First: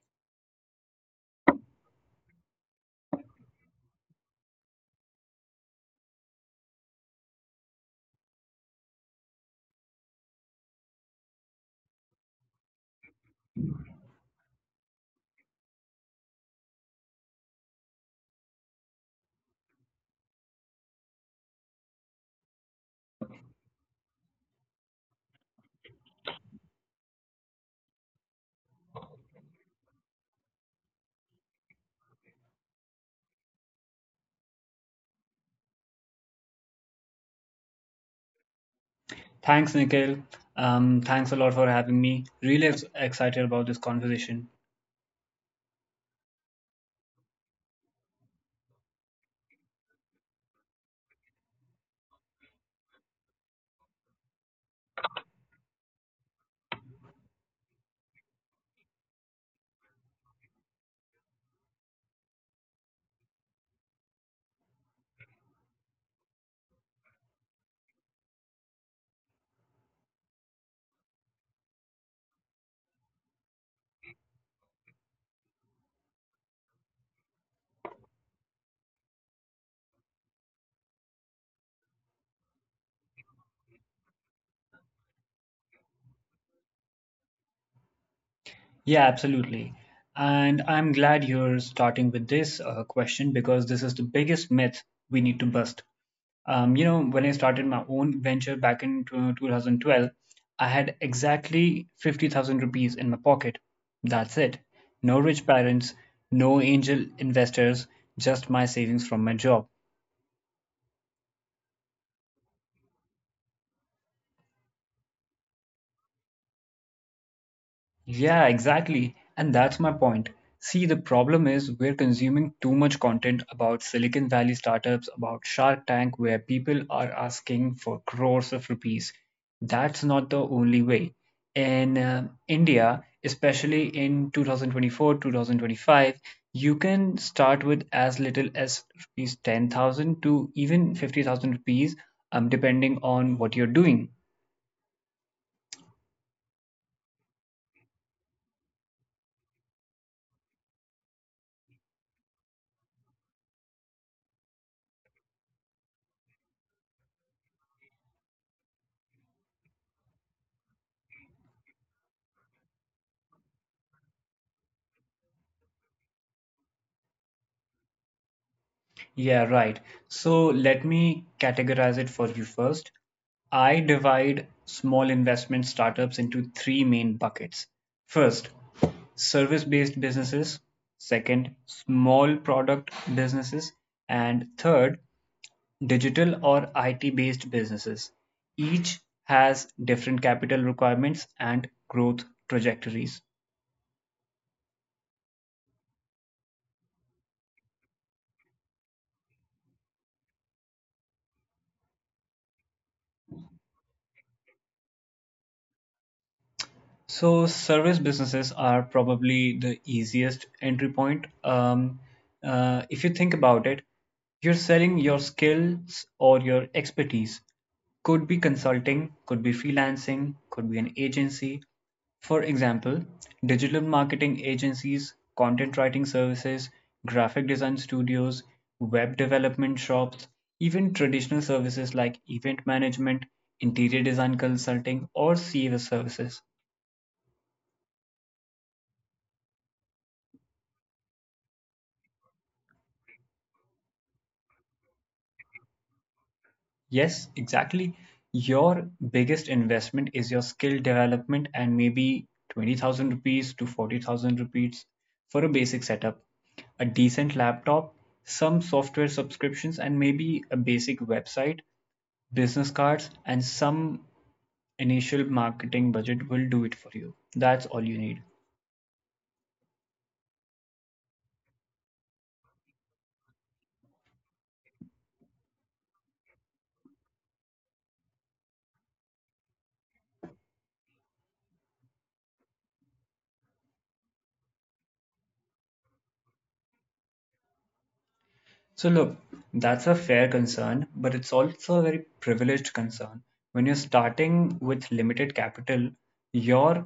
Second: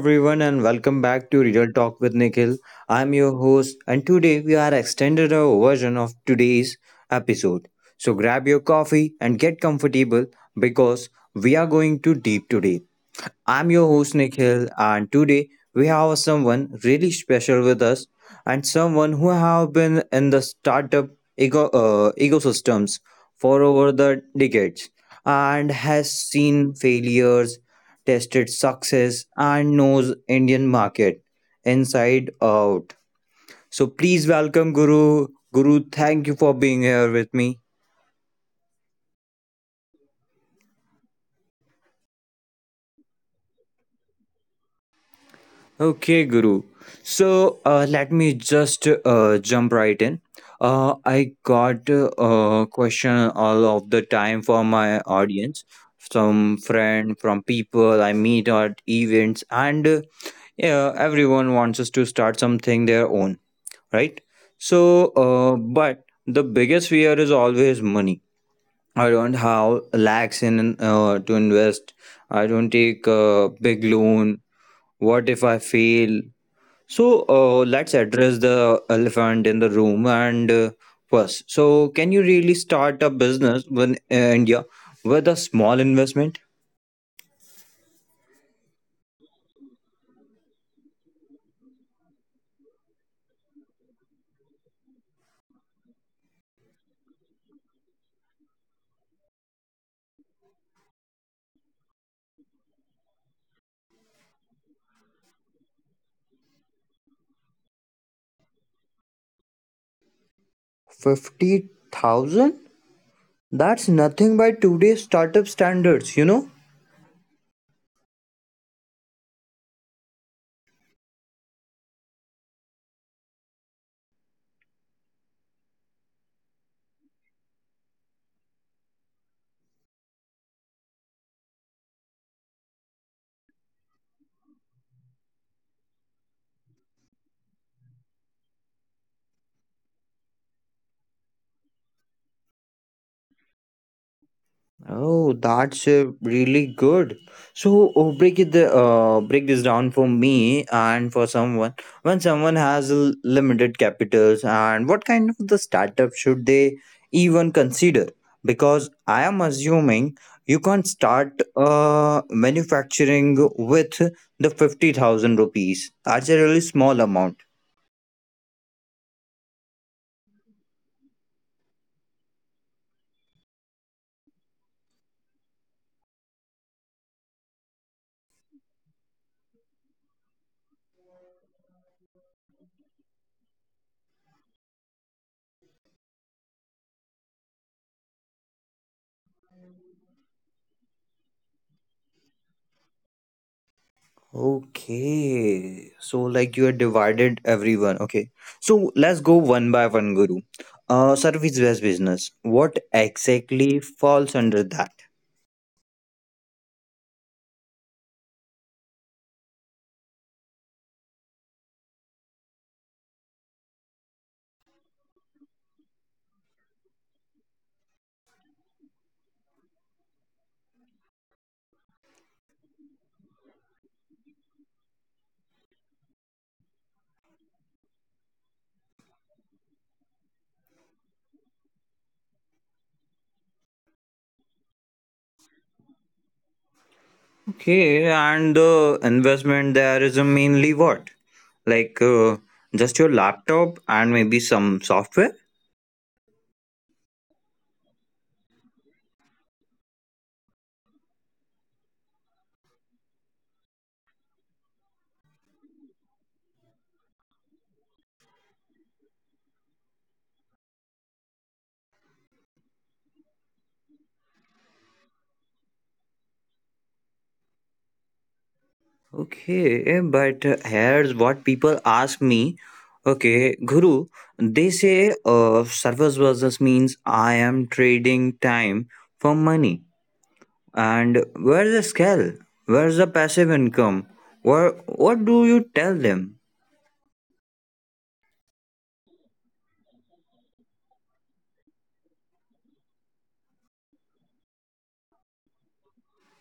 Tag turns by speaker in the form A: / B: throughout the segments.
A: everyone, and welcome back to Real Talk with Nikhil. I'm your host, and today we are extended our version of today's episode. So grab your coffee and get comfortable because we are going to deep today. I'm your host Nikhil, and today we have someone really special with us, and someone who have been in the startup ecosystems for over the decades, and has seen failures tested success and knows Indian market inside out. So please welcome Guru. Guru, thank you for being here with me.
B: Thanks, Nikhil. Thanks a lot for having me. Really excited about this conversation.
A: Okay, Guru. So let me just jump right in. I got a question all of the time from my audience, from friend, from people I meet at events, and yeah, everyone wants us to start something their own. Right? So, but the biggest fear is always money. I don't have lakhs in to invest. I don't take a big loan. What if I fail? So, let's address the elephant in the room and first. So, can you really start a business in India with a small investment?
B: Yeah, absolutely. And I'm glad you're starting with this question because this is the biggest myth we need to bust. You know, when I started my own venture back in 2012, I had exactly 50,000 rupees in my pocket. That's it. No rich parents, no angel investors, just my savings from my job.
A: 50,000? That's nothing by today's startup standards, you know?
B: Yeah, exactly. And that's my point. See, the problem is we're consuming too much content about Silicon Valley startups, about Shark Tank, where people are asking for crores of rupees. That's not the only way. In India, especially in 2024, 2025, you can start with as little as rupees 10,000 to even 50,000 rupees, depending on what you're doing.
A: Oh, that's really good. So oh, break it the break this down for me and for someone. When someone has limited capitals, and what kind of the startup should they even consider? Because I am assuming you can't start manufacturing with the 50,000 rupees. That's a really small amount.
B: Yeah, right. So let me categorize it for you first. I divide small investment startups into three main buckets. First, service based businesses. Second, small product businesses. And third, digital or IT based businesses. Each has different capital requirements and growth trajectories.
A: Okay, so like you are divided everyone. Okay, so let's go one by one, Guru. Service-based business. What exactly falls under that?
B: So service businesses are probably the easiest entry point. If you think about it, you're selling your skills or your expertise. Could be consulting, could be freelancing, could be an agency. For example, digital marketing agencies, content writing services, graphic design studios, web development shops, even traditional services like event management, interior design consulting, or CES services.
A: Okay, and the investment there is mainly what? Like just your laptop and maybe some software.
B: Yes, exactly. Your biggest investment is your skill development and maybe 20,000 rupees to 40,000 rupees for a basic setup, a decent laptop, some software subscriptions, and maybe a basic website, business cards, and some initial marketing budget will do it for you. That's all you need.
A: Okay, but here's what people ask me. Okay, Guru, they say service business means I am trading time for money. And where's the scale? Where's the passive income? What do you tell them?
B: So, look, that's a fair concern, but it's also a very privileged concern. When you're starting with limited capital, your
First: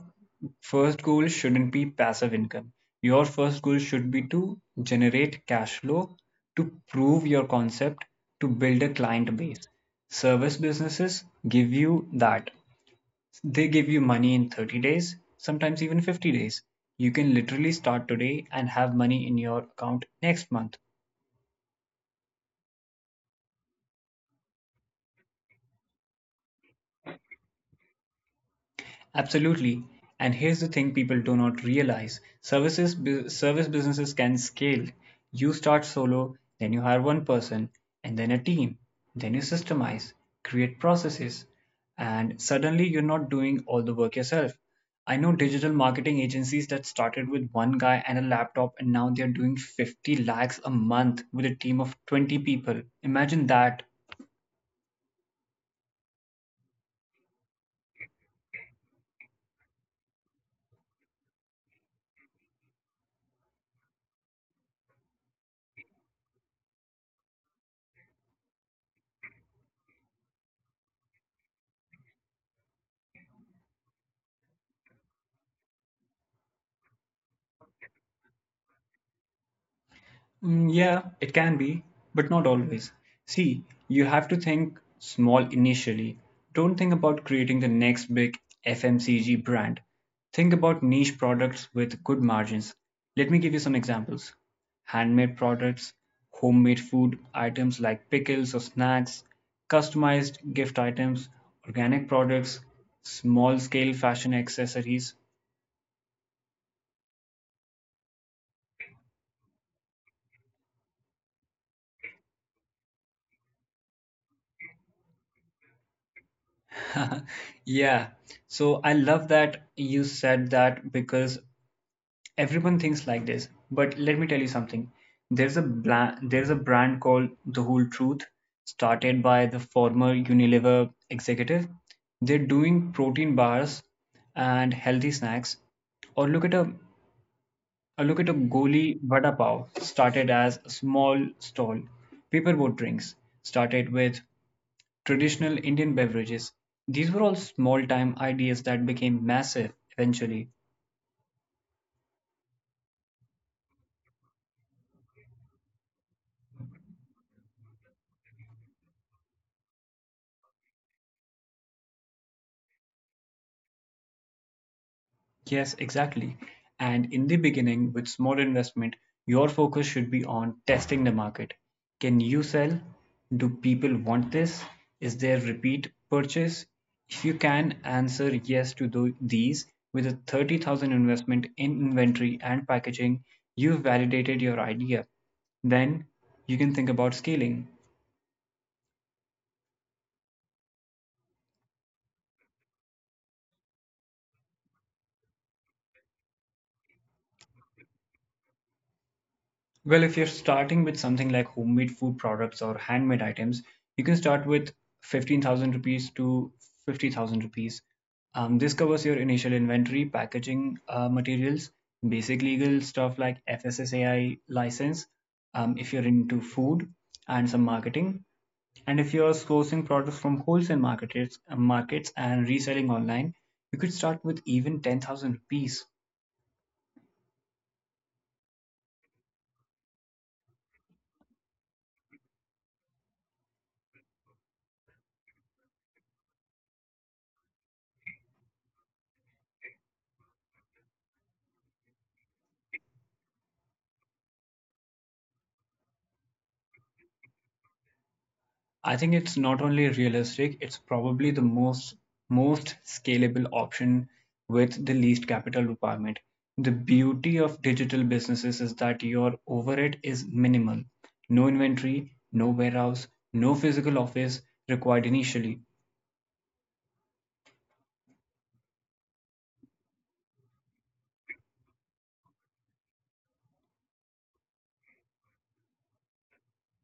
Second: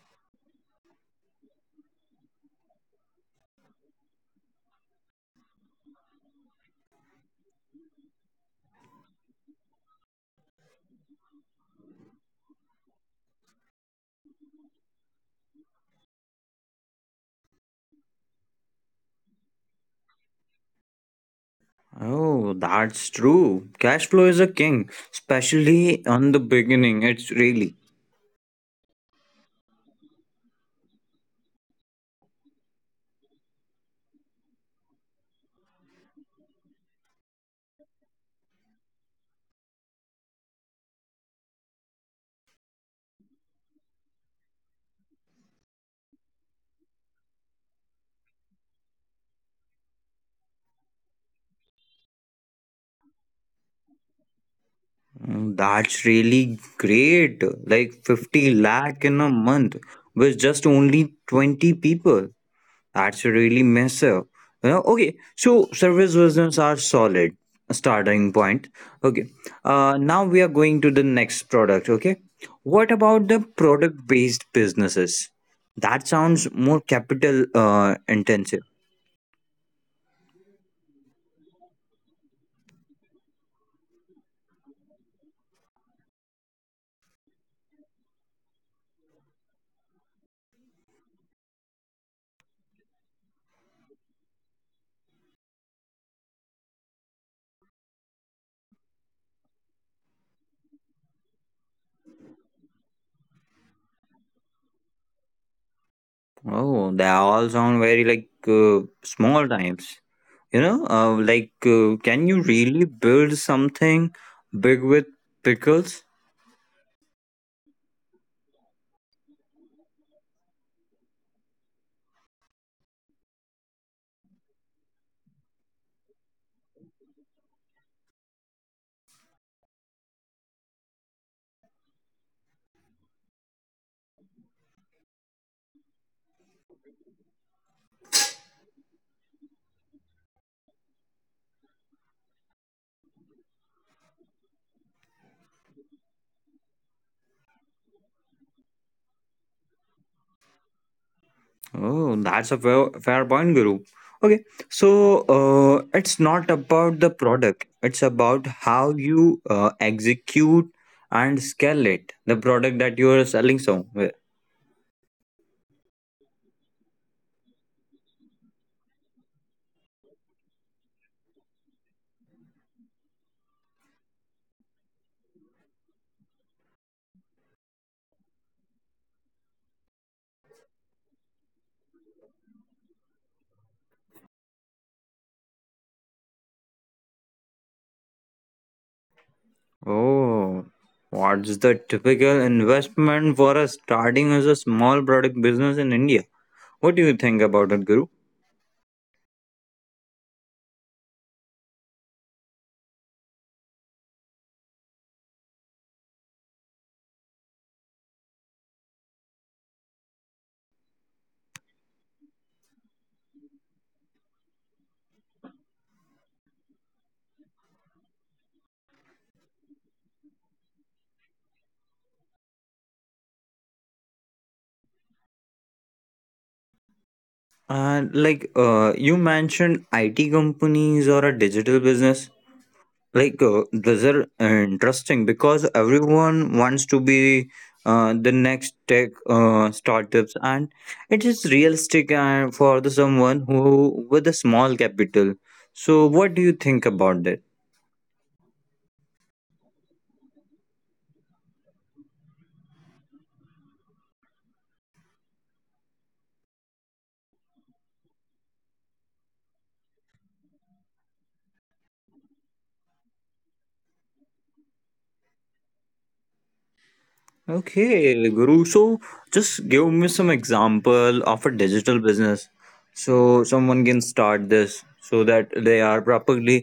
B: first goal shouldn't be passive income. Your first goal should be to generate cash flow, to prove your concept, to build a client base. Service businesses give you that. They give you money in 30 days, sometimes even 50 days. You can literally start today and have money in your account next month.
A: Oh, that's true. Cash flow is a king, especially on the beginning. It's really,
B: Absolutely. And here's the thing people do not realize. Service businesses can scale. You start solo, then you hire one person, and then a team. Then you systemize, create processes, and suddenly you're not doing all the work yourself. I know digital marketing agencies that started with one guy and a laptop and now they're doing 50 lakhs a month with a team of 20 people. Imagine that.
A: Mm, that's really great. Like 50 lakh in a month with just only 20 people. That's really massive. Okay, so service business are solid starting point. Okay, now we are going to the next product. Okay, what about the product based businesses? That sounds more capital intensive.
B: Mm, yeah, it can be, but not always. See, you have to think small initially. Don't think about creating the next big FMCG brand. Think about niche products with good margins. Let me give you some examples: handmade products, homemade food items like pickles or snacks, customized gift items, organic products, small scale fashion accessories.
A: Oh, they all sound very like small times. Like can you really build something big with pickles?
B: Yeah, so I love that you said that because everyone thinks like this, but let me tell you something. There's there's a brand called The Whole Truth, started by the former Unilever executive. They're doing protein bars and healthy snacks. or look at a or look at a Goli Vada Pav, started as a small stall. Paperboat drinks started with traditional Indian beverages. These were all small time ideas that became massive eventually.
A: Oh, that's a fair, fair point, Guru. Okay, so it's not about the product, it's about how you execute and scale it, the product that you are selling somewhere.
B: Yes, exactly. And in the beginning, with small investment, your focus should be on testing the market. Can you sell? Do people want this? Is there repeat purchase? If you can answer yes to these with a 30,000 investment in inventory and packaging, you've validated your idea. Then you can think about scaling.
A: Oh, what's the typical investment for a starting as a small product business in India? What do you think about it, Guru?
B: Well, if you're starting with something like homemade food products or handmade items, you can start with 15,000 rupees to 50,000 rupees. This covers your initial inventory, packaging materials, basic legal stuff like FSSAI license, if you're into food, and some marketing. And if you're sourcing products from wholesale markets and reselling online, you could start with even 10,000 rupees.
A: Like you mentioned IT companies or a digital business. Like those are interesting because everyone wants to be the next tech startups and it is realistic for the someone who with a small capital, so what do you think about that?
B: I think it's not only realistic, it's probably the most scalable option with the least capital requirement. The beauty of digital businesses is that your overhead is minimal. No inventory, no warehouse, no physical office required initially.
A: Okay, Guru, so just give me some example of a digital business so someone can start this so that they are properly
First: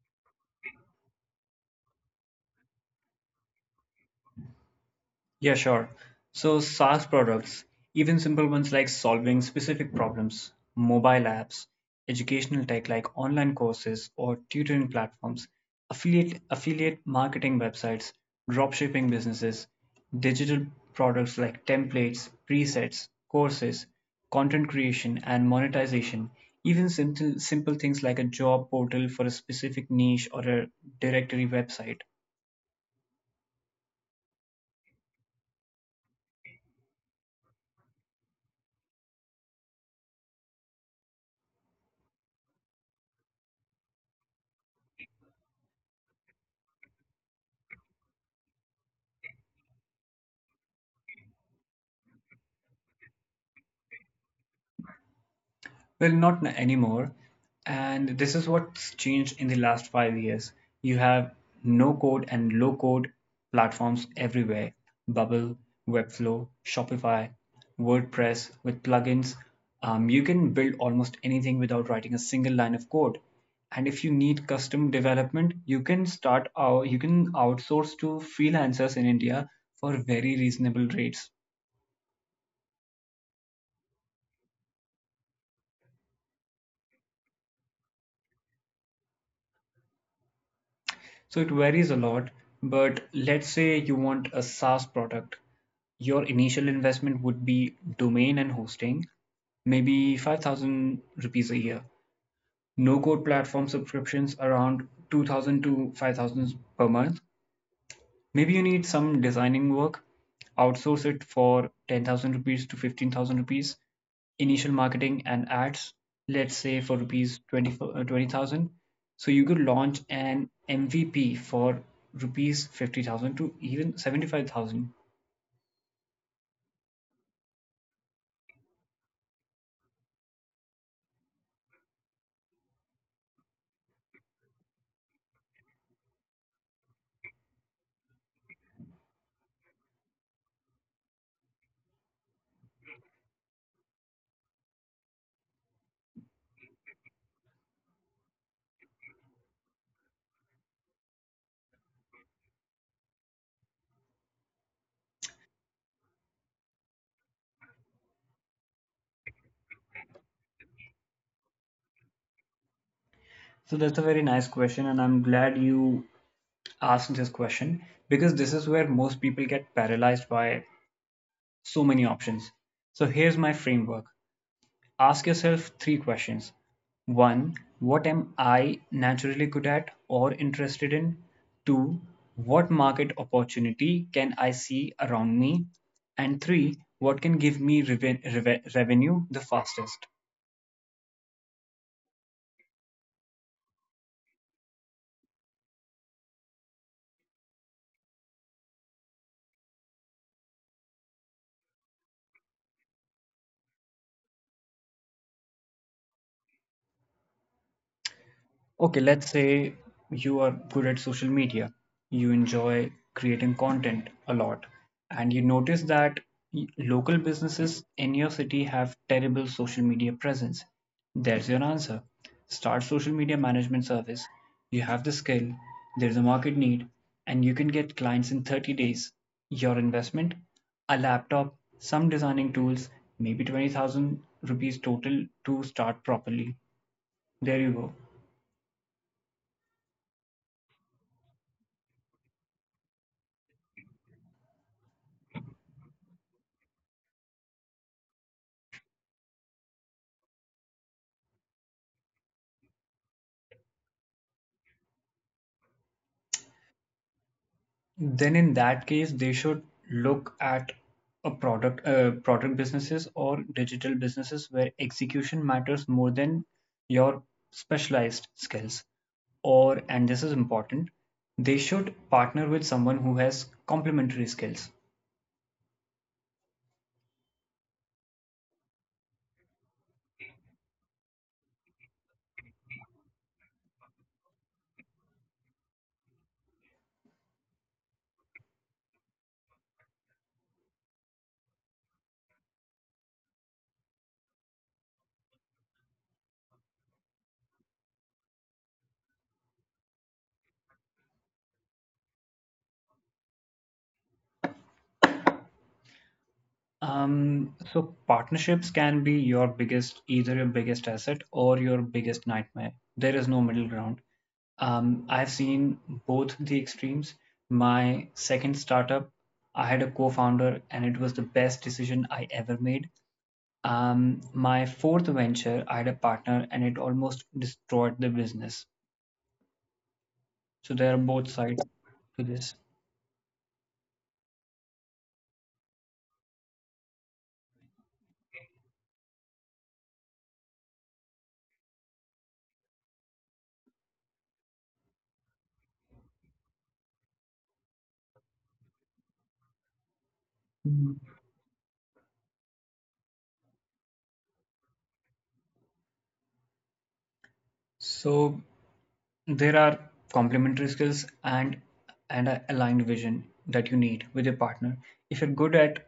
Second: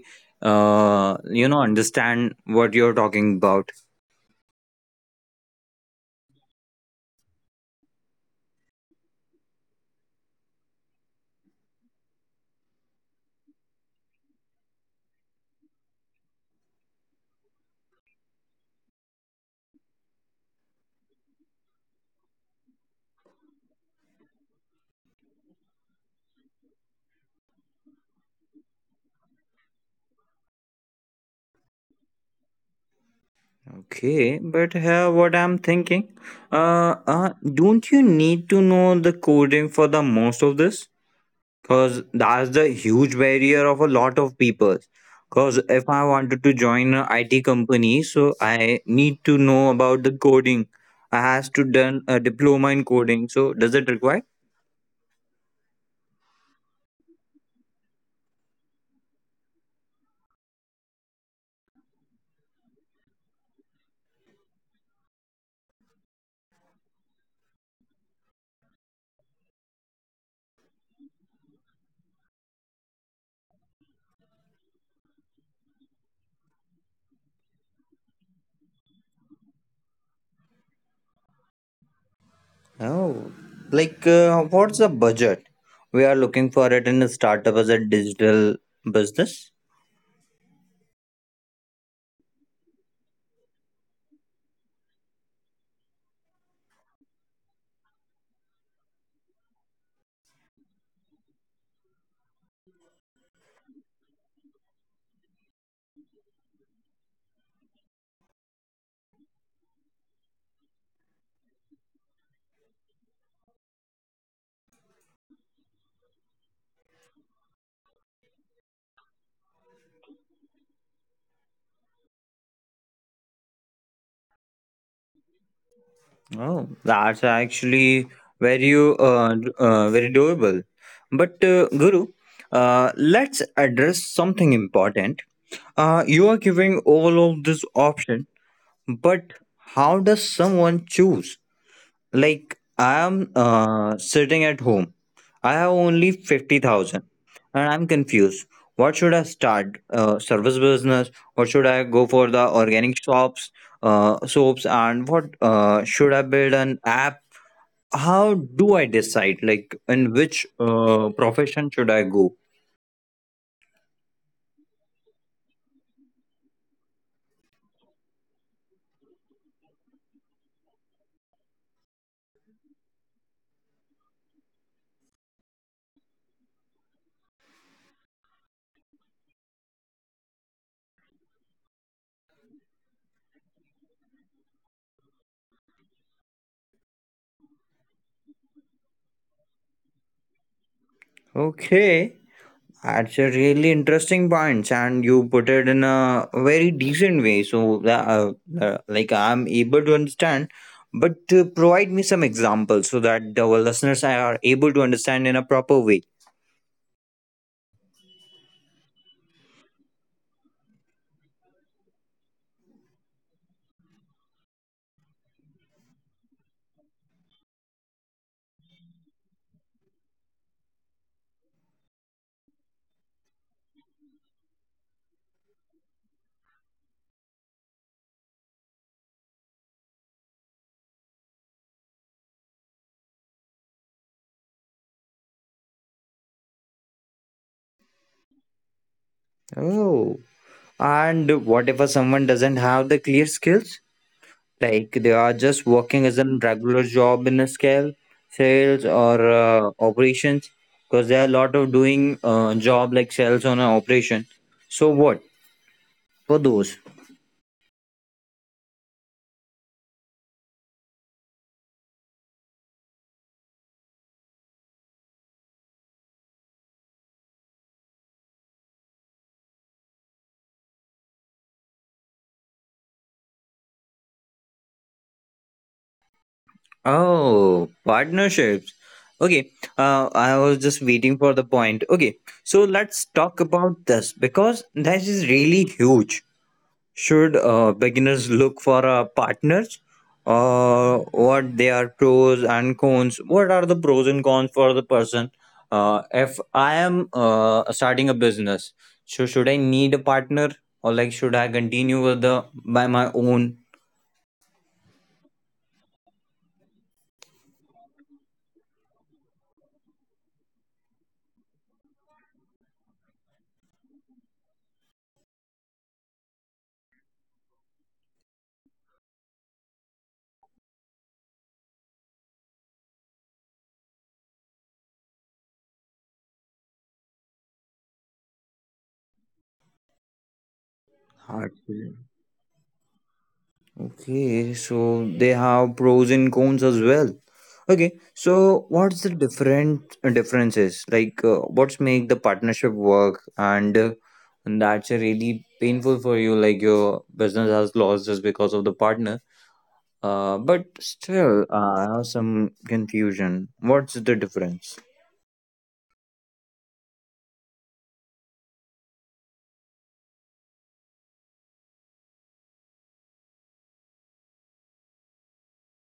A: understand what you're talking about.
B: Yeah, sure. So SaaS products, even simple ones like solving specific problems, mobile apps, educational tech like online courses or tutoring platforms, affiliate marketing websites, dropshipping businesses, digital products like templates, presets, courses, content creation and monetization, even simple things like a job portal for a specific niche or a directory website.
A: Okay, but here what I'm thinking, don't you need to know the coding for the most of this? Cause that's the huge barrier of a lot of people. Cause if I wanted to join a IT company, so I need to know about the coding. I has to done a diploma in coding. So does it require?
B: Well, not anymore. And this is what's changed in the last 5 years. You have no code and low code platforms everywhere. Bubble, Webflow, Shopify, WordPress with plugins. You can build almost anything without writing a single line of code. And if you need custom development, you can outsource to freelancers in India for very reasonable rates.
A: Oh, like what's the budget we are looking for it in a startup as a digital business?
B: So it varies a lot, but let's say you want a SaaS product. Your initial investment would be domain and hosting, maybe 5,000 rupees a year. No code platform subscriptions around 2,000 to 5,000 per month. Maybe you need some designing work, outsource it for 10,000 rupees to 15,000 rupees. Initial marketing and ads, let's say for rupees 20,000. So you could launch an MVP for rupees 50,000 to even 75,000.
A: Oh, that's actually very doable. But Guru, let's address something important. You are giving all of this option, but how does someone choose? Like I am sitting at home. I have only 50,000, and I'm confused. What should I start? Service business? What should I go for the organic shops? Soaps and what should I build an app? How do I decide? Like, in which profession should I go?
B: So that's a very nice question, and I'm glad you asked this question because this is where most people get paralyzed by so many options. So here's my framework. Ask yourself three questions. One, what am I naturally good at or interested in? Two, what market opportunity can I see around me? And three, what can give me revenue the fastest?
A: Okay, that's a really interesting point, and you put it in a very decent way. So, like, I'm able to understand, but provide me some examples so that our listeners are able to understand in a proper way.
B: Okay, let's say you are good at social media, you enjoy creating content a lot, and you notice that local businesses in your city have terrible social media presence. There's your answer. Start social media management service. You have the skill, there's a market need, and you can get clients in 30 days. Your investment, a laptop, some designing tools, maybe 20,000 rupees total to start properly. There you go.
A: Oh, and what if someone doesn't have the clear skills? Like they are just working as a regular job in a scale sales or operations, because there are a lot of doing job like sales on an operation, so what for those.
B: Then in that case, they should look at product businesses or digital businesses where execution matters more than your specialized skills. Or, and this is important, they should partner with someone who has complementary skills.
A: Oh, partnerships. Okay, I was just waiting for the point. Okay, so let's talk about this because this is really huge. Should beginners look for partners? What they are pros and cons? What are the pros and cons for the person? If I am starting a business, so should I need a partner, or like should I continue with the by my own?
B: So partnerships can be either your biggest asset or your biggest nightmare. There is no middle ground. I've seen both the extremes. My second startup, I had a co-founder, and it was the best decision I ever made. My fourth venture, I had a partner, and it almost destroyed the business. So there are
A: Hard
B: both
A: to
B: sides
A: say.
B: to this.
A: Okay, so they have pros and cons as well. Okay, so what's the different differences? Like, what's make the partnership work, and that's a really painful for you. Like your business has lost just because of the partner. But
B: Mhm.
A: still, I have some confusion. What's the difference?
B: So there are complementary skills and a aligned vision that you need with your partner. If you're good at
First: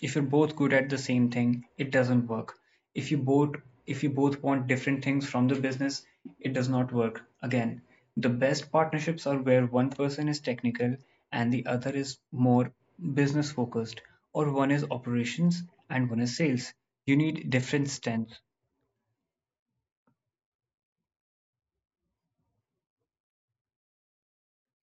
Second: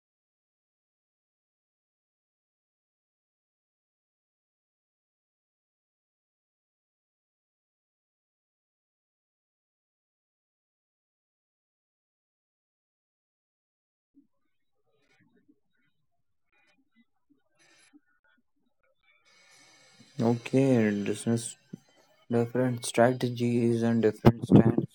B: If you're both good at the same thing, it doesn't work. If you both if you both want different things from the business, it does not work. Again, the best partnerships are where one person is technical and the other is more business focused, or one is operations and one is sales. You need different strengths.
A: Okay, business different strategies and different stands.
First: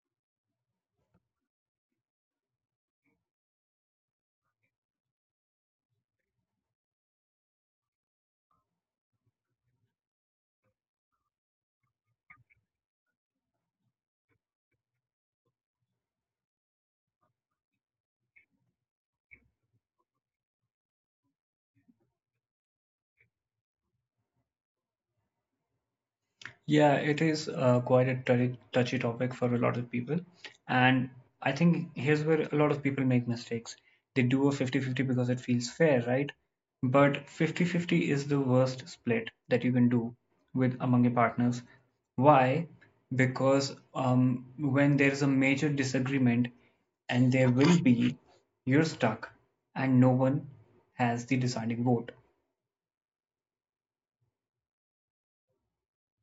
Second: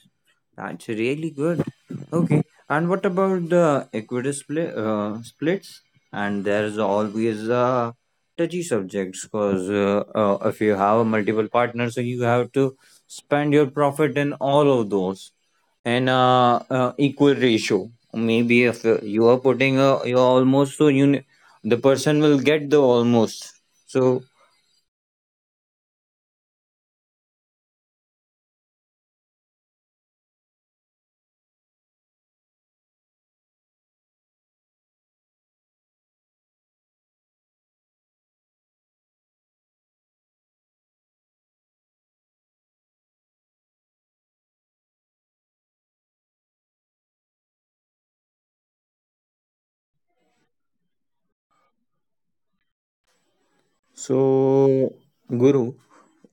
A: That's really good. Okay, and what about the equity splits? And there's always a touchy subjects because if you have multiple partners, so you have to spend your profit in all of those in equal ratio. Maybe if you are putting you almost so the person will get the almost. So,
B: Yeah, it is quite a touchy topic for a lot of people. And I think here's where a lot of people make mistakes. They do a 50-50 because it feels fair, right? But 50-50 is the worst split that you can do with among your partners. Why? Because when there's a major disagreement, and there will be, you're stuck, and no one has the deciding vote.
A: So, Guru,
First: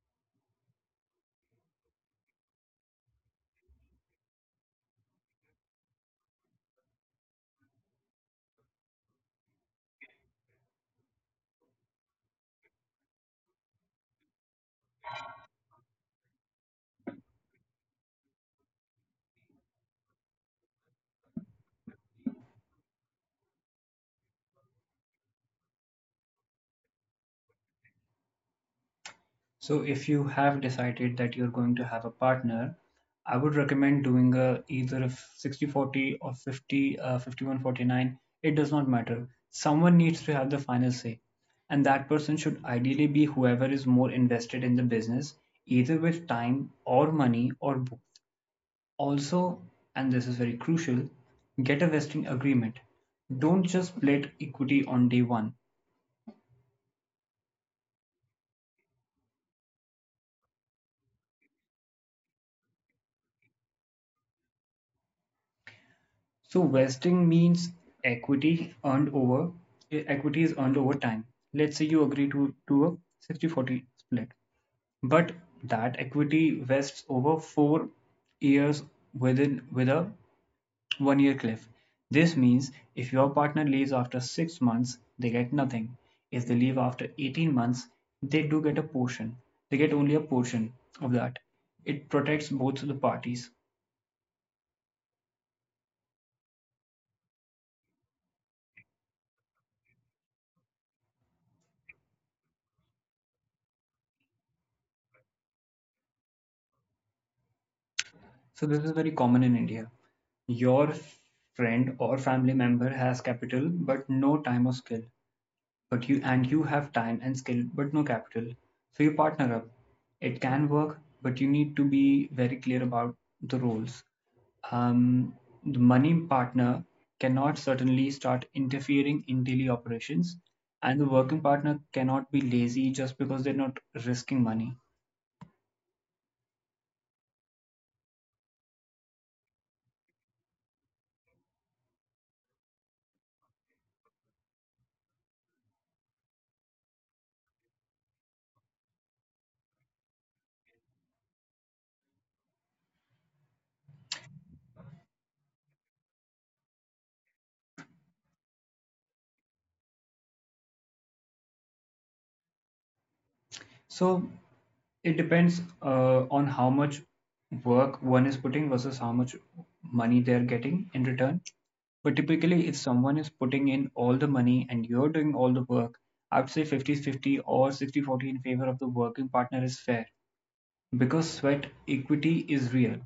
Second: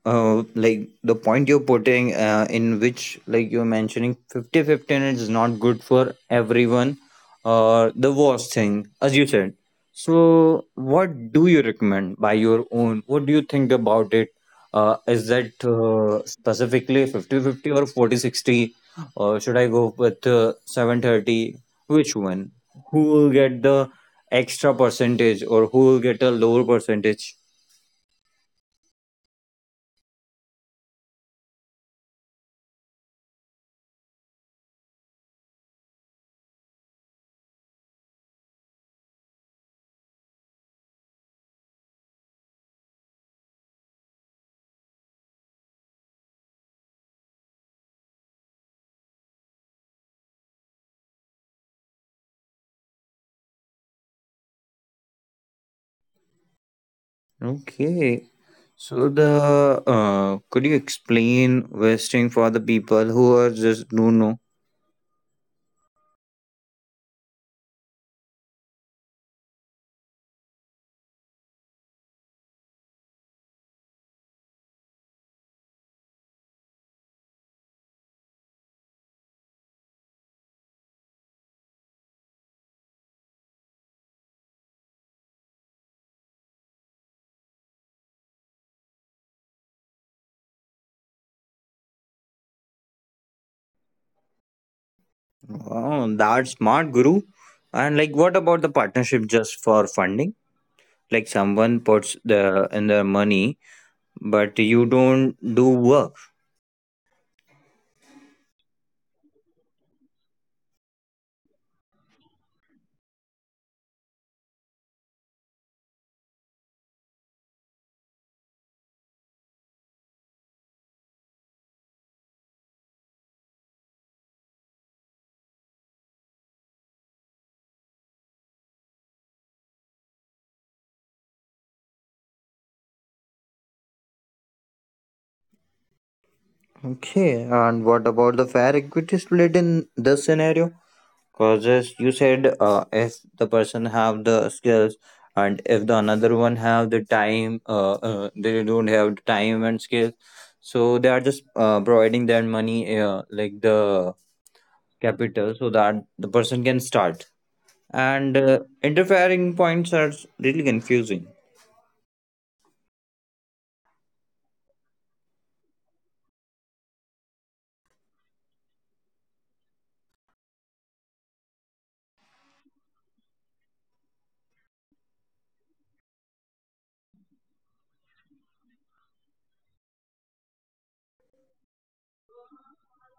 A: like the point you're putting in which like you're mentioning 50 15 is not good for everyone, or the worst thing as you said. So what do you recommend by your own? What do you think about it? Is that specifically 50-50 or 40-60, or should I go with 730? Which one? Who will get the extra percentage or who will get a lower percentage?
B: So if you have decided that you're going to have a partner, I would recommend doing either a 60-40 or 51-49. It does not matter. Someone needs to have the final say. And that person should ideally be whoever is more invested in the business, either with time or money or both. Also, and this is very crucial, get a vesting agreement. Don't just split equity on day one.
A: Okay. So the could you explain vesting for the people who are just do not know?
B: So vesting means equity earned over equity is earned over time. Let's say you agree to a 60-40 split, but that equity vests over 4 years with a 1 year cliff. This means if your partner leaves after 6 months, they get nothing. If they leave after 18 months, they do get a portion. They get only a portion of that. It protects both the parties.
A: Wow, that's smart, Guru. And like, what about the partnership just for funding? Like someone puts the in their money, but you don't do work.
B: So this is very common in India. Your friend or family member has capital but no time or skill. But you have time and skill but no capital. So you partner up. It can work, but you need to be very clear about the roles. Um, the money partner cannot certainly start interfering in daily operations, and the working partner cannot be lazy just because they're not risking money.
A: Okay. And what about the fair equity split in this scenario? Cause as you said, if the person have the skills and if the another one have the time, they don't have the time and skills, so they are just providing their money, like the capital, so that the person can start. And interfering points are really confusing.
B: So it depends on how much work one is putting versus how much money they're getting in return. But typically, if someone is putting in all the money and you're doing all the work, I would say fifty-fifty or 60-40 in favor of the working partner is fair because sweat equity is real.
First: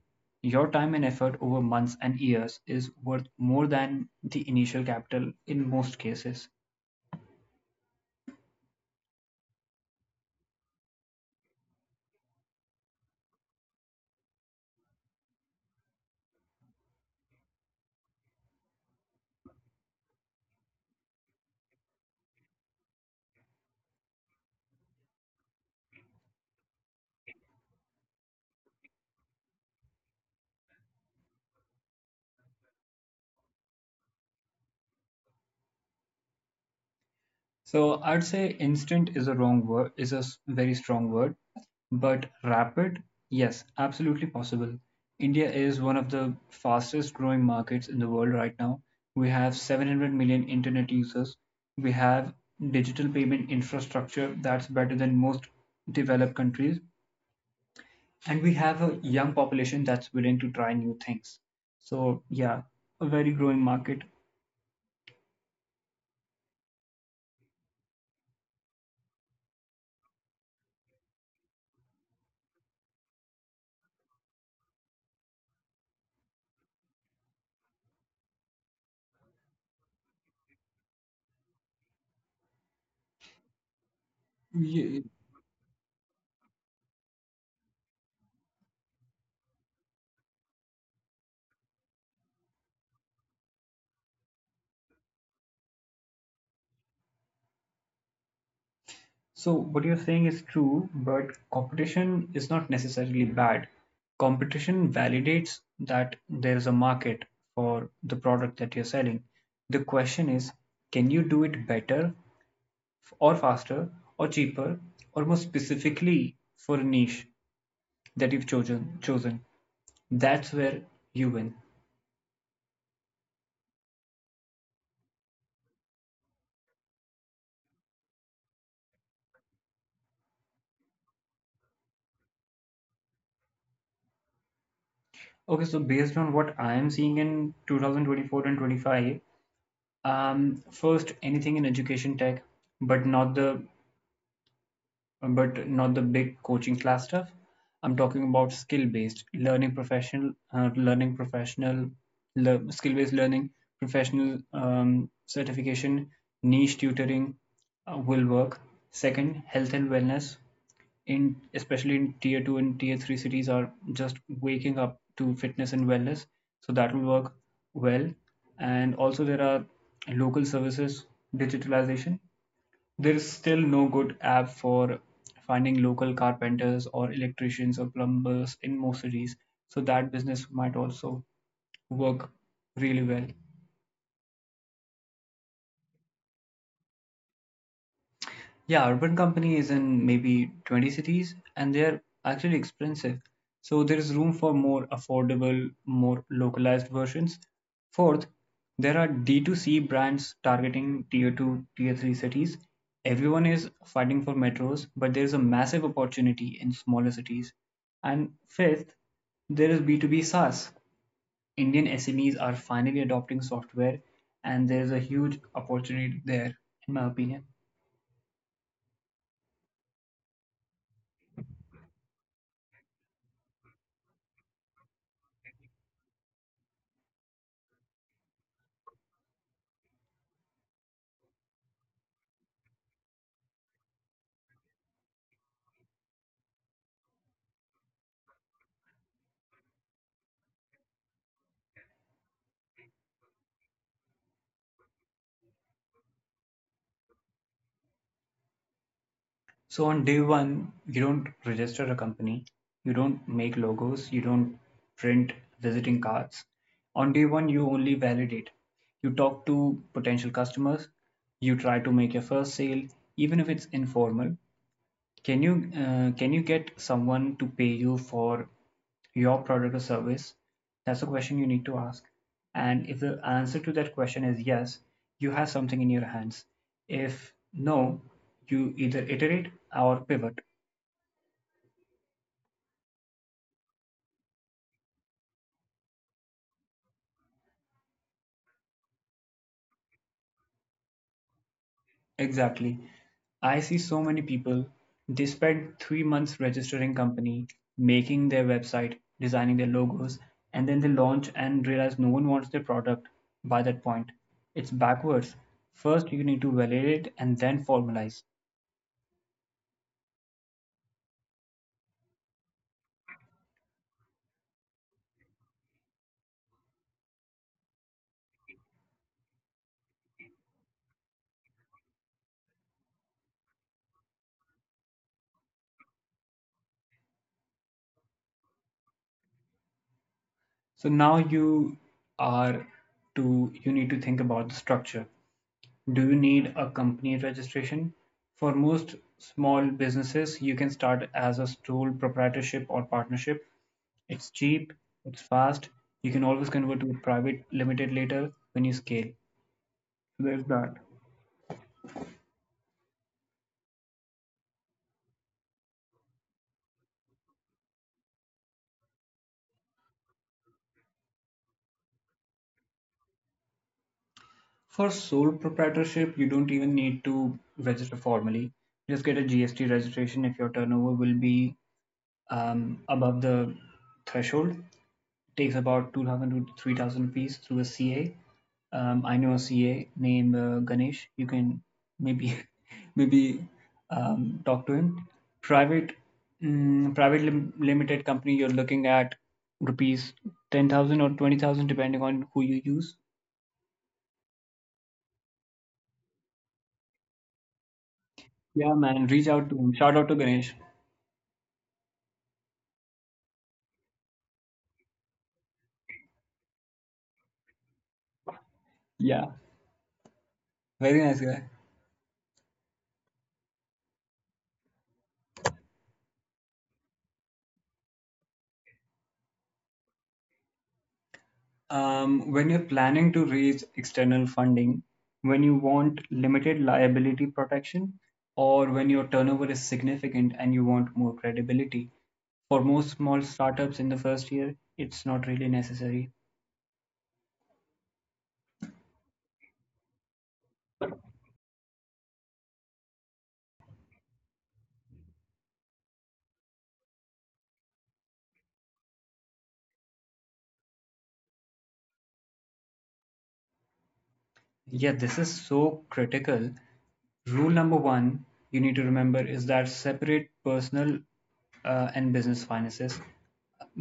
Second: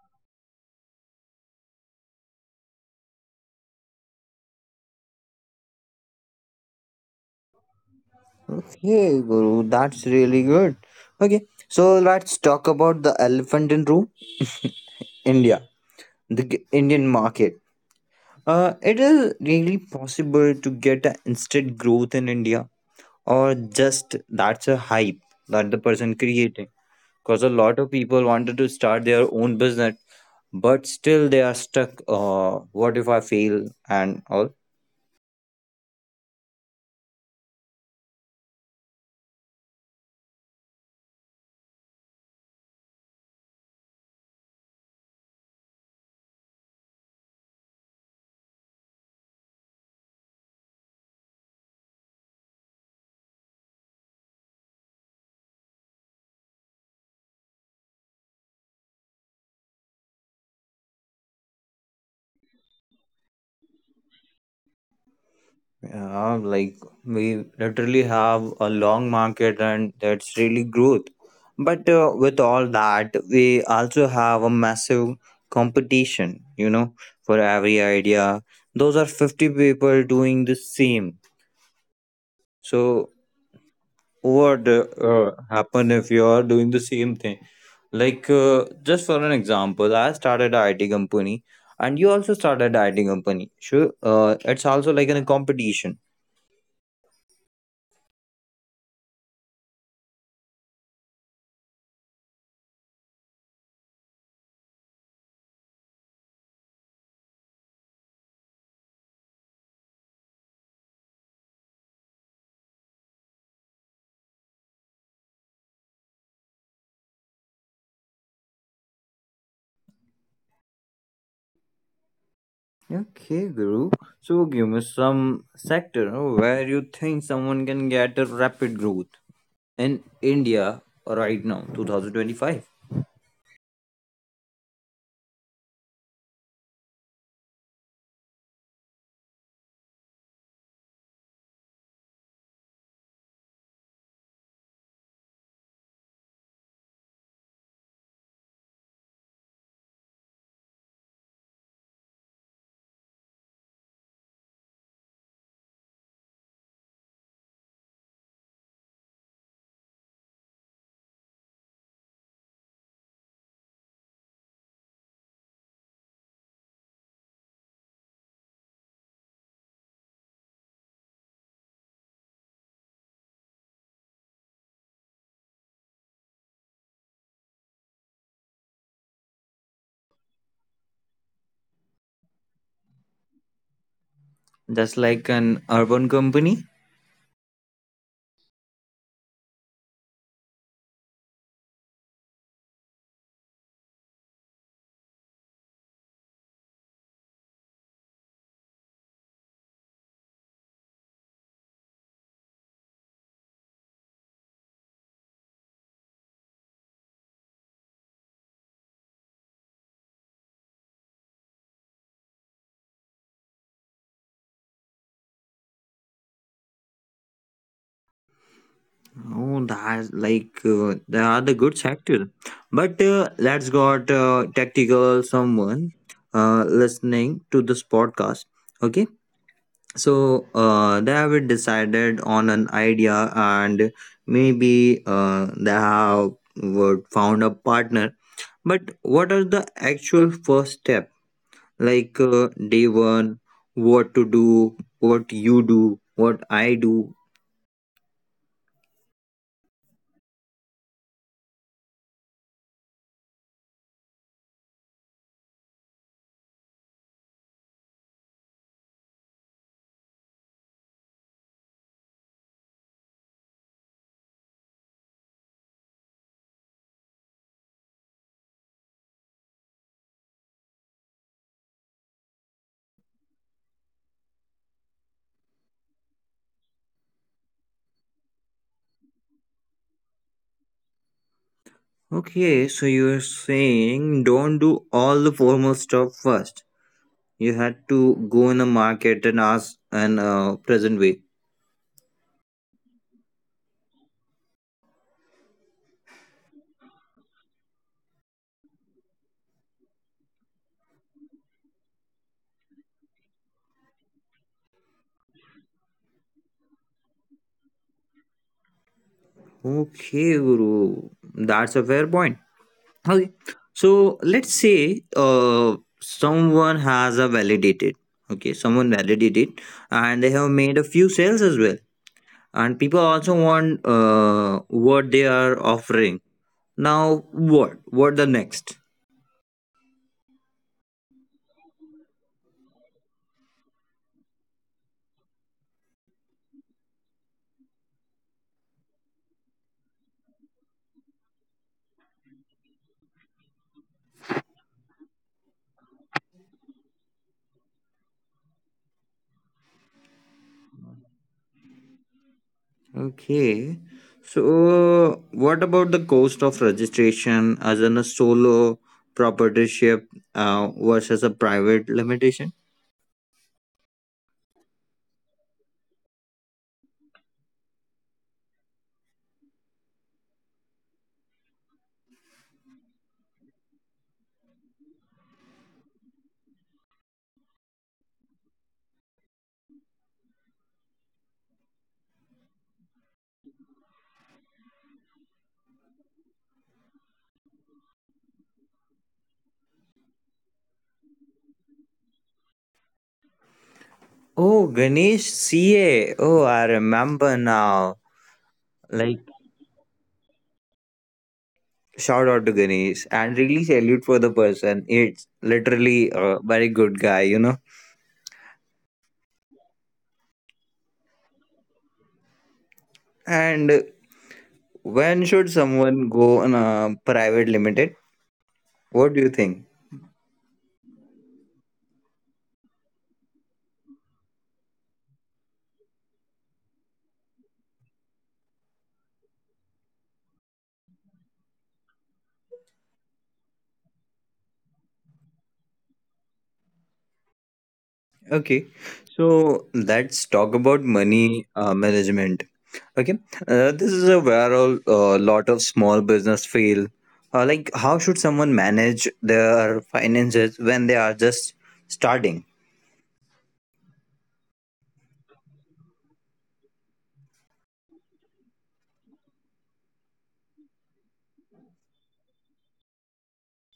B: Your time and effort over months and years is worth more than the initial capital in most cases.
A: Okay, Guru, that's really good. Okay, so let's talk about the elephant in room, India, the Indian market. It is really possible to get an instant growth in India, or just that's a hype that the person creating. Because a lot of people wanted to start their own business, but still they are stuck. What if I fail and all.
B: So I'd say instant is a wrong word, is a very strong word, but rapid, yes, absolutely possible. India is one of the fastest growing markets in the world right now. We have 700 million internet users. We have digital payment infrastructure that's better than most developed countries. And we have a young population that's willing to try new things. So, yeah, a very growing market.
A: Yeah, like we literally have a long market and that's really growth. But with all that, we also have a massive competition, for every idea. Those are 50 people doing the same. So, what
B: Y-
A: happen if you are doing the same thing? Like, just for an example, I started a IT company and you also started a IT company. Sure, it's also like in a competition.
B: So what you're saying is true, but competition is not necessarily bad. Competition validates that there is a market for the product that you're selling. The question is, can you do it better or faster or cheaper or more specifically for a niche that you've chosen? That's where you win.
A: Okay, Guru. So give me some sector no, where you think someone can get a rapid growth in India right now, 2025.
B: Okay, so based on what I am seeing in 2024 and 25, first anything in education tech, but not the big coaching class stuff. I'm talking about skill-based learning, professional le- skill-based learning, professional certification, niche tutoring will work. Second, health and wellness in especially in tier two and tier three cities are just waking up to fitness and wellness, so that will work well. And also there are local services, digitalization, there is still no good app for finding local carpenters or electricians or plumbers in most cities, so that business might also work really well.
A: That's like an urban company.
B: Yeah, Urban Company is in maybe 20 cities and they're actually expensive. So there is room for more affordable, more localized versions. Fourth, there are D2C brands targeting tier 2, tier 3 cities. Everyone is fighting for metros, but there is a massive opportunity in smaller cities. And fifth, there is B2B SaaS. Indian SMEs are finally adopting software, and there is a huge opportunity there, in my opinion.
A: Oh, that's like they are the good sector. But let's got tactical someone listening to this podcast. Okay, so they have decided on an idea, and maybe they have would found a partner. But what are the actual first step? Like day one, what to do, what you do, what I do.
B: So on day one, you don't register a company, you don't make logos, you don't print visiting cards. On day one, you only validate. You talk to potential customers, you try to make your first sale, even if it's informal. Can you get someone to pay you for your product or service? That's a question you need to ask. And if the answer to that question is yes, you have something in your hands. If no, you either iterate or pivot.
A: Okay, so you're saying don't do all the formal stuff first. You had to go in the market and ask in a present way.
B: Exactly. I see so many people, they spend 3 months registering company, making their website, designing their logos, and then they launch and realize no one wants their product by that point. It's backwards. First, you need to validate and then formalize.
A: Okay, Guru, that's a fair point. Okay. So let's say someone has a validated, okay, someone validated and they have made a few sales as well. And people also want what they are offering. Now, what? What the next?
B: So now are you need to think about the structure. Do you need a company registration? For most small businesses, you can start as a sole proprietorship or partnership. It's cheap, it's fast. You can always convert to a private limited later when you scale. So there's that.
A: Okay. So, what about the cost of registration as in a solo proprietorship versus a private limitation?
B: For sole proprietorship, you don't even need to register formally. Just get a GST registration if your turnover will be above the threshold. It takes about 2,000 to 3,000 rupees through a CA. I know a CA named Ganesh. You can maybe maybe talk to him. Private private limited company, you're looking at rupees 10,000 or 20,000 depending on who you use.
A: Oh, Ganesh CA. Oh, I remember now.
B: Yeah, man,
A: Like,
B: reach out to him. Shout out to Ganesh.
A: shout out to Ganesh and really salute for the person. It's literally a very good guy, you know.
B: Yeah, very nice guy.
A: And when should someone go on a private limited? What do you think?
B: When you're planning to raise external funding, when you want limited liability protection, or when your turnover is significant and you want more credibility. For most small startups in the first year, it's not really necessary.
A: Okay, so let's talk about money management. Okay, this is a where a lot of small business fail. Like, how should someone manage their finances when they are just starting?
B: Yeah, this is so critical. Rule number one you need to remember is that separate personal and business finances.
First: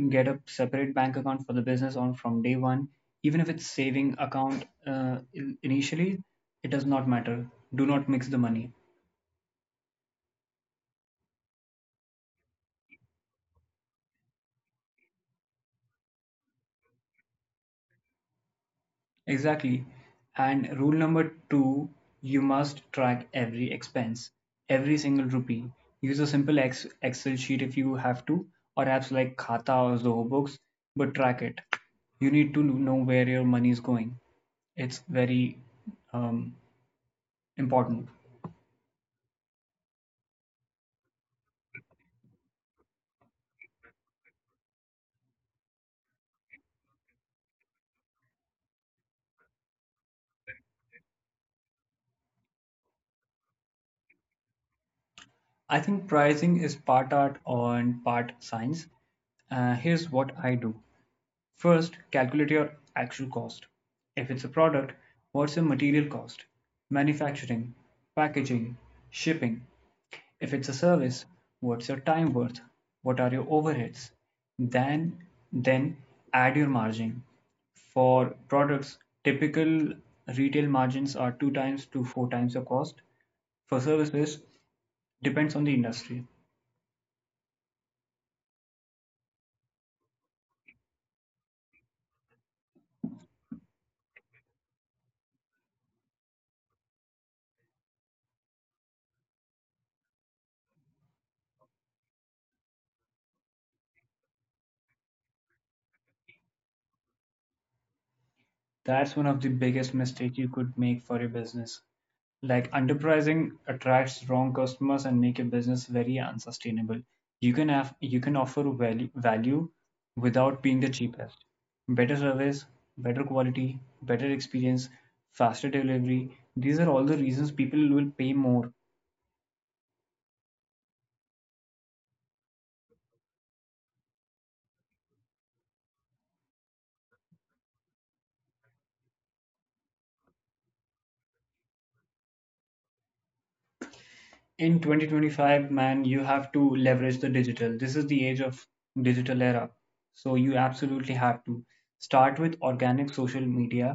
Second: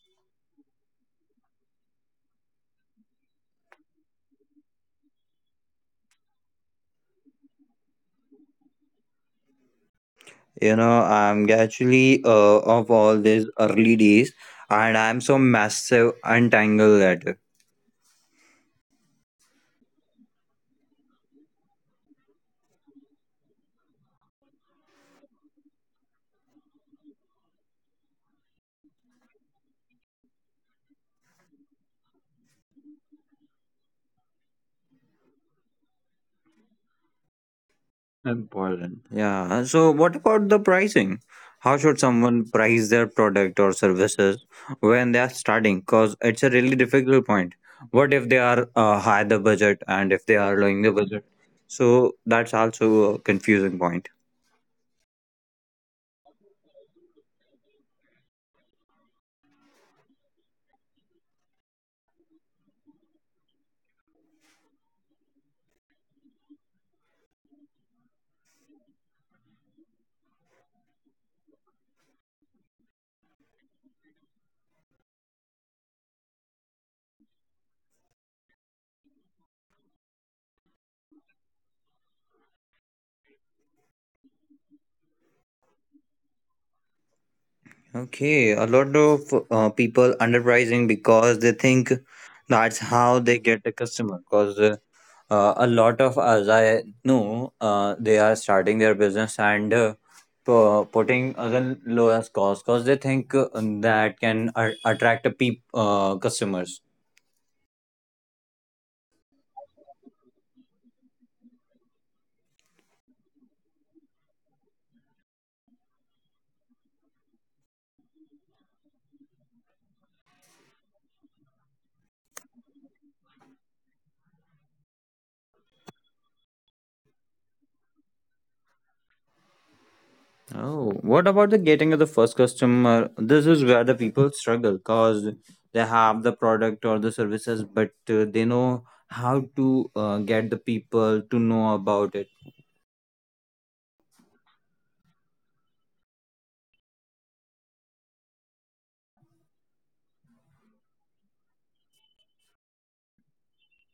B: Get a separate bank account for the business on from day one. Even if it's saving account initially, it does not matter. Do not mix the money.
A: I'm actually of all these early days, and I'm so massive untangled at it.
B: Exactly. And rule number two, you must track every expense, every single rupee. Use a simple Excel sheet if you have to, or apps like Khata or Zoho Books, but track it. You need to know where your money is going. It's very um, important.
A: Important. Yeah. So, what about the pricing? How should someone price their product or services when they are starting? Because it's a really difficult point. What if they are high the budget and if they are lowering the budget? So that's also a confusing point.
B: I think pricing is part art and part science. Here's what I do. First, calculate your actual cost. If it's a product, what's your material cost? Manufacturing, packaging, shipping. If it's a service, what's your time worth? What are your overheads? Then, then add your margin. For products, typical retail margins are two times to four times your cost. For services, depends on the industry.
A: Okay, a lot of people underpricing because they think that's how they get a customer. Because a lot of us I know, they are starting their business and putting other lowest cost because they think that can attract a peop customers.
B: That's one of the biggest mistakes you could make for your business. Like underpricing attracts wrong customers and make your business very unsustainable. You can offer value without being the cheapest. Better service, better quality, better experience, faster delivery. These are all the reasons people will pay more.
A: Oh, what about the getting of the first customer? This is where the people struggle because they have the product or the services, but they know how to get the people to know about it.
B: In 2025, man, you have to leverage the digital. This is the age of digital era, so you absolutely have to start with organic social media,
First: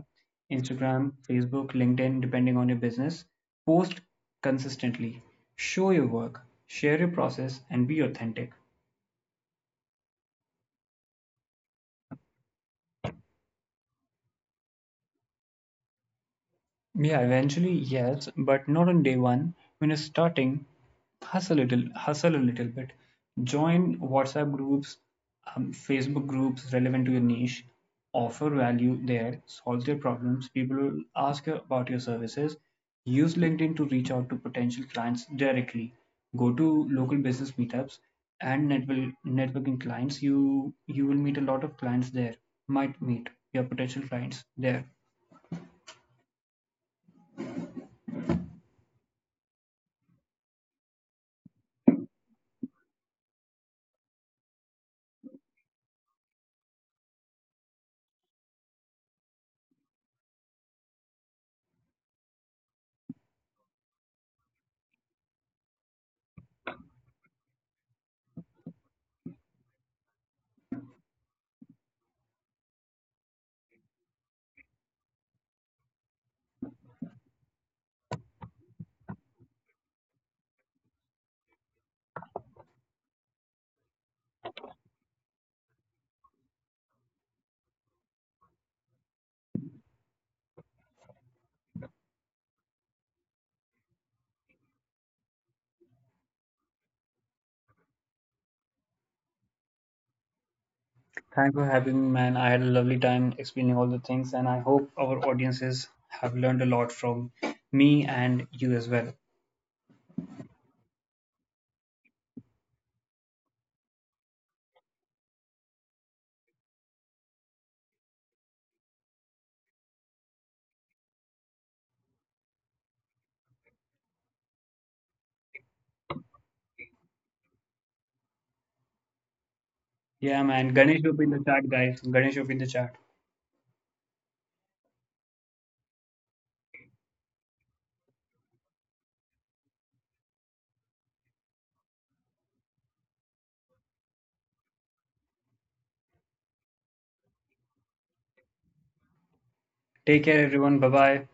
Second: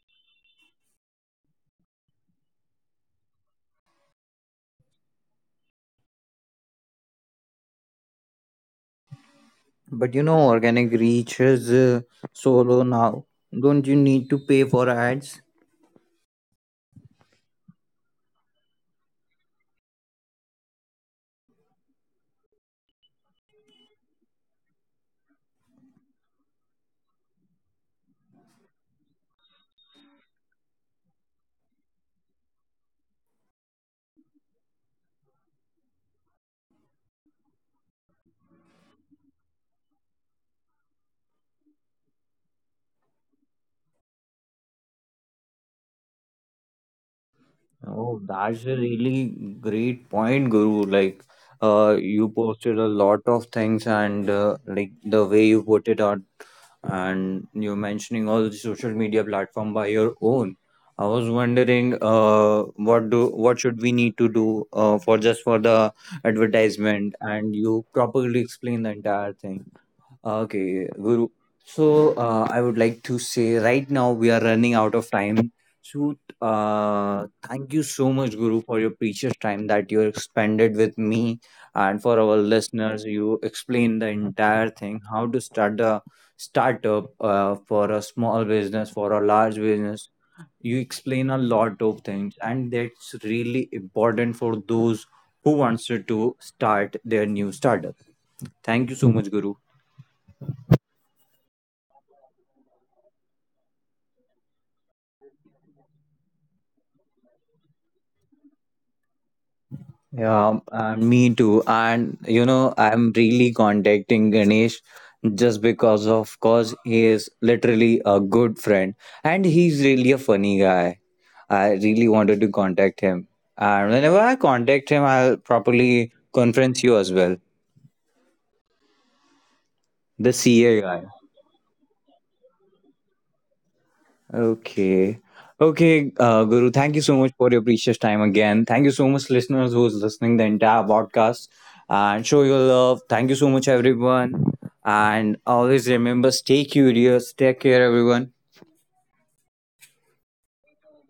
B: Instagram, Facebook, LinkedIn, depending on your business. Post consistently, show your work, share your process, and be authentic.
A: But organic reach is so low now. Don't you need to pay for ads?
B: Yeah, eventually, yes, but not on day one. When you're starting, hustle a little bit. Join WhatsApp groups, Facebook groups relevant to your niche. Offer value there, solve their problems. People will ask you about your services. Use LinkedIn to reach out to potential clients directly. Go to local business meetups and network, networking clients. You will meet a lot of clients there. Might meet your potential clients there.
A: Oh, that's a really great point, Guru. Like, you posted a lot of things, and like the way you put it out and you're mentioning all the social media platform by your own. I was wondering, what do what should we need to do for the advertisement? And you properly explain the entire thing. Okay, Guru. So I would like to say right now we are running out of time. So thank you so much, Guru, for your precious time that you expended with me and for our listeners. You explained the entire thing, how to start the startup for a small business, for a large business. You explain a lot of things, and that's really important for those who wants to start their new startup. Thank you so much, Guru.
B: Thanks for having me, man. I had a lovely time explaining all the things, and I hope our audiences have learned a lot from me and you as well.
A: Yeah, and me too. And I'm really contacting Ganesh just because, of course, he is literally a good friend and he's really a funny guy. I really wanted to contact him. And whenever I contact him, I'll probably conference you as well, the
B: Yeah, man.
A: CA guy.
B: Ganesh will be in the chat, guys. Ganesh will be in the chat.
A: Okay. Okay, Guru, thank you so much for your precious time again. Thank you so much, listeners, who's listening the entire podcast. And show your love. Thank you so much, everyone. And always remember, stay curious. Take care, everyone.
B: Take care, everyone. Bye bye.